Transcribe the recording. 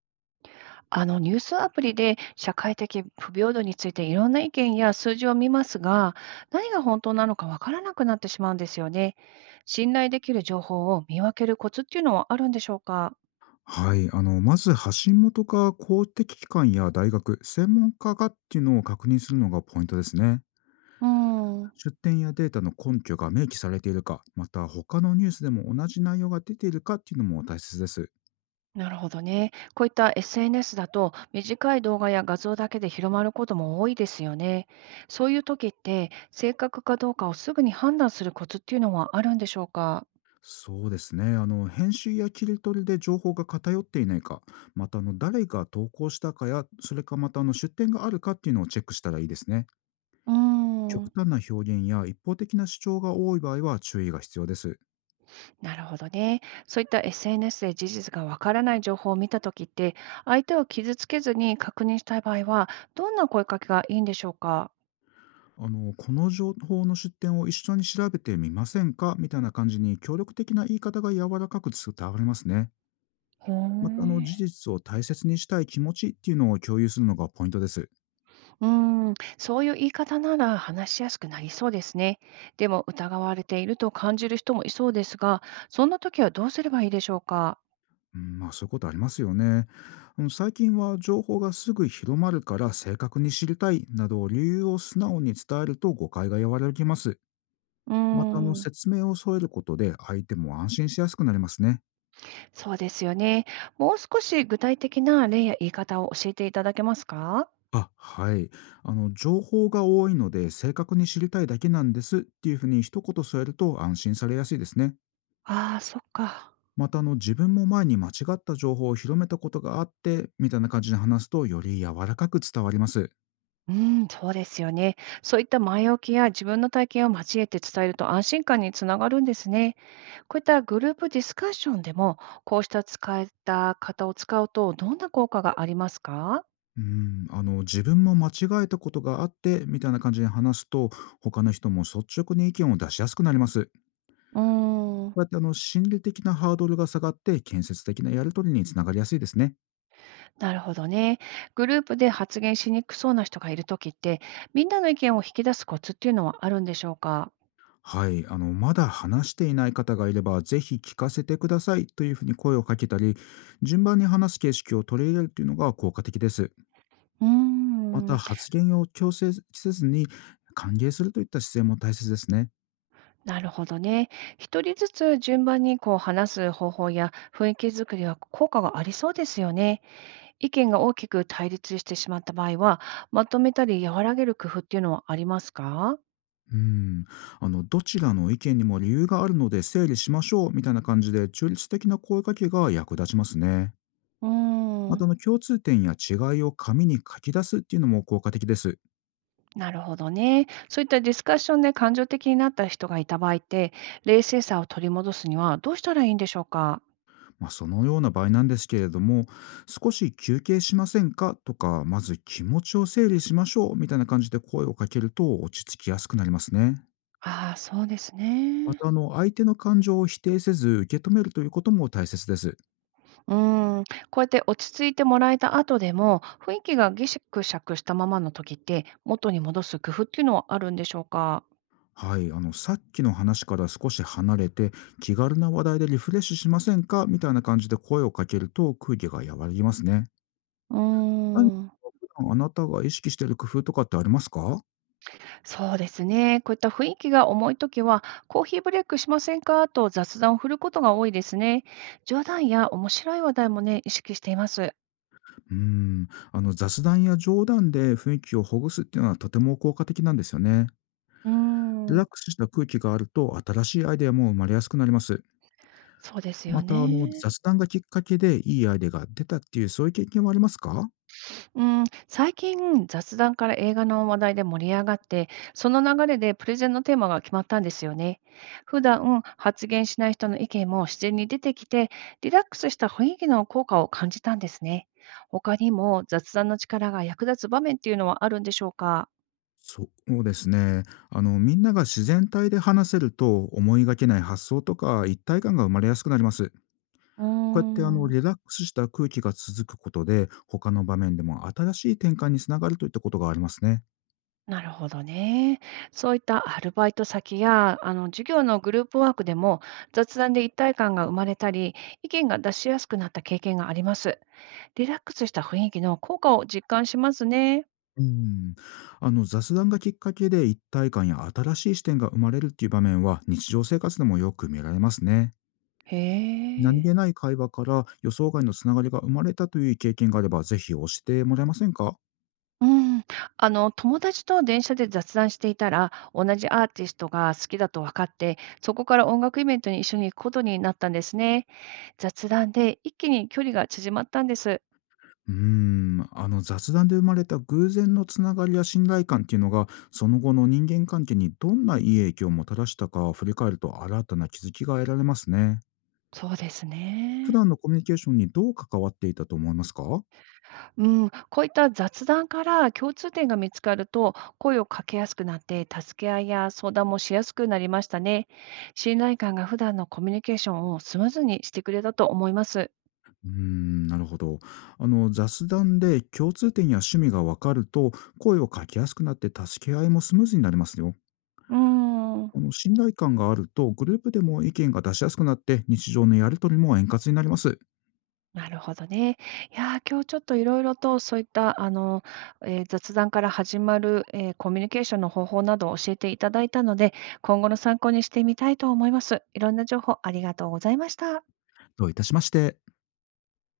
あのニュースアプリで社会的不平等についていろんな意見や数字を見ますが、何が本当なのかわからなくなってしまうんですよね。信頼できる情報を見分けるコツっていうのはあるんでしょうか。はい、まず発信元か公的機関や大学、専門家がっていうのを確認するのがポイントですね。うーん、出典やデータの根拠が明記されているか、また他のニュースでも同じ内容が出ているかっていうのも大切です。なるほどね。こういった SNS だと短い動画や画像だけで広まることも多いですよね。そういう時って正確かどうかをすぐに判断するコツっていうのはあるんでしょうか。そうですね、編集や切り取りで情報が偏っていないか、また誰が投稿したかや、それかまた出典があるかっていうのをチェックしたらいいですね。うー極ん、端な表現や一方的な主張が多い場合は注意が必要です。なるほどね。そういった SNS で事実がわからない情報を見たときって、相手を傷つけずに確認したい場合は、どんな声かけがいいんでしょうか。この情報の出典を一緒に調べてみませんかみたいな感じに協力的な言い方が柔らかく伝わりますね。へまたえ、事実を大切にしたい気持ちっていうのを共有するのがポイントです。うーん、そういう言い方なら話しやすくなりそうですね。でも疑われていると感じる人もいそうですが、そんな時はどうすればいいでしょうか。うん、まあそういうことありますよね。最近は情報がすぐ広まるから正確に知りたいなど理由を素直に伝えると誤解が和らぎます。うーまたん、説明を添えることで相手も安心しやすくなりますね。そうですよね。もう少し具体的な例や言い方を教えていただけますか。あ、はい。情報が多いので、正確に知りたいだけなんですっていうふうに一言添えると安心されやすいですね。ああー、そっか。また、自分も前に間違った情報を広めたことがあって、みたいな感じで話すと、より柔らかく伝わります。うん、そうですよね。そういった前置きや自分の体験を交えて伝えると安心感につながるんですね。こういったグループディスカッションでも、こうした使えた方を使うと、どんな効果がありますか。うん、自分も間違えたことがあって、みたいな感じで話すと、他の人も率直に意見を出しやすくなります。うーん、こうやって、心理的なハードルが下がって、建設的なやりとりにつながりやすいですね。なるほどね。グループで発言しにくそうな人がいるときって、みんなの意見を引き出すコツっていうのはあるんでしょうか。はい、まだ話していない方がいれば、ぜひ聞かせてくださいというふうに声をかけたり、順番に話す形式を取り入れるというのが効果的です。うーまた、ん、発言を強制せずに歓迎するといった姿勢も大切ですね。なるほどね。一人ずつ順番にこう話す方法や雰囲気作りは効果がありそうですよね。意見が大きく対立してしまった場合は、まとめたり和らげる工夫っていうのはありますか？うん、どちらの意見にも理由があるので整理しましょうみたいな感じで、中立的な声かけが役立ちますね。うーまん、た、共通点や違いを紙に書き出すっていうのも効果的です。なるほどね。そういったディスカッションで感情的になった人がいた場合って、冷静さを取り戻すにはどうしたらいいんでしょうか？まあ、そのような場合なんですけれども、少し休憩しませんかとか、まず気持ちを整理しましょうみたいな感じで声をかけると落ち着きやすくなりますね。ああ、そうですまね。た、相手の感情を否定せず受け止めるということも大切です。うーん、こうやって落ち着いてもらえた後でも、雰囲気がギシクシャクしたままの時って、元に戻す工夫っていうのはあるんでしょうか？はい、さっきの話から少し離れて、気軽な話題でリフレッシュしませんかみたいな感じで声をかけると空気が和らぎますね。うー何ん。かあなたが意識している工夫とかってありますか？そうですね。こういった雰囲気が重いときは、コーヒーブレイクしませんかと雑談を振ることが多いですね。冗談や面白い話題もね、意識しています。雑談や冗談で雰囲気をほぐすっていうのはとても効果的なんですよね。うーリラッん、クスした空気があると新しいアイデアも生まれやすくなります。そうですまよたね。雑談がきっかけでいいアイデアが出たっていうそういう経験はありますか？うん、最近、雑談から映画の話題で盛り上がって、その流れでプレゼンのテーマが決まったんですよね。普段発言しない人の意見も自然に出てきて、リラックスした雰囲気の効果を感じたんですね。他にも雑談の力が役立つ場面っていうのはあるんでしょうか。そうですね。みんなが自然体で話せると、思いがけない発想とか一体感が生まれやすくなります。うーこうやってん、リラックスした空気が続くことで、他の場面でも新しい転換につながるといったことがありますね。なるほどね。そういったアルバイト先や、授業のグループワークでも、雑談で一体感が生まれたり、意見が出しやすくなった経験があります。リラックスした雰囲気の効果を実感しますね。うん。雑談がきっかけで一体感や新しい視点が生まれるっていう場面は、日常生活でもよく見られますね。へ何え。気ない会話から予想外のつながりが生まれたという経験があれば、ぜひ教えてもらえませんか？うん。友達と電車で雑談していたら、同じアーティストが好きだと分かって、そこから音楽イベントに一緒に行くことになったんですね。雑談で一気に距離が縮まったんです。雑談で生まれた偶然のつながりや信頼感っていうのが、その後の人間関係にどんないい影響をもたらしたかを振り返ると新たな気づきが得られますね。そうです普ね。段のコミュニケーションにどう関わっていたと思いますか？ううん、こういった雑談から共通点が見つかると、声をかけやすくなって、助け合いや相談もしやすくなりましたね。信頼感が普段のコミュニケーションをスムーズにしてくれたと思います。ーん、なるほど。雑談で共通点や趣味がわかると、声をかけやすくなって助け合いもスムーズになりますよ。うーん、信頼感があると、グループでも意見が出しやすくなって、日常のやりとりも円滑になります。なるほどね。いやー、今日ちょっといろいろとそういった、雑談から始まる、コミュニケーションの方法などを教えていただいたので、今後の参考にしてみたいと思います。いろんな情報ありがとうございました。どういたしまして。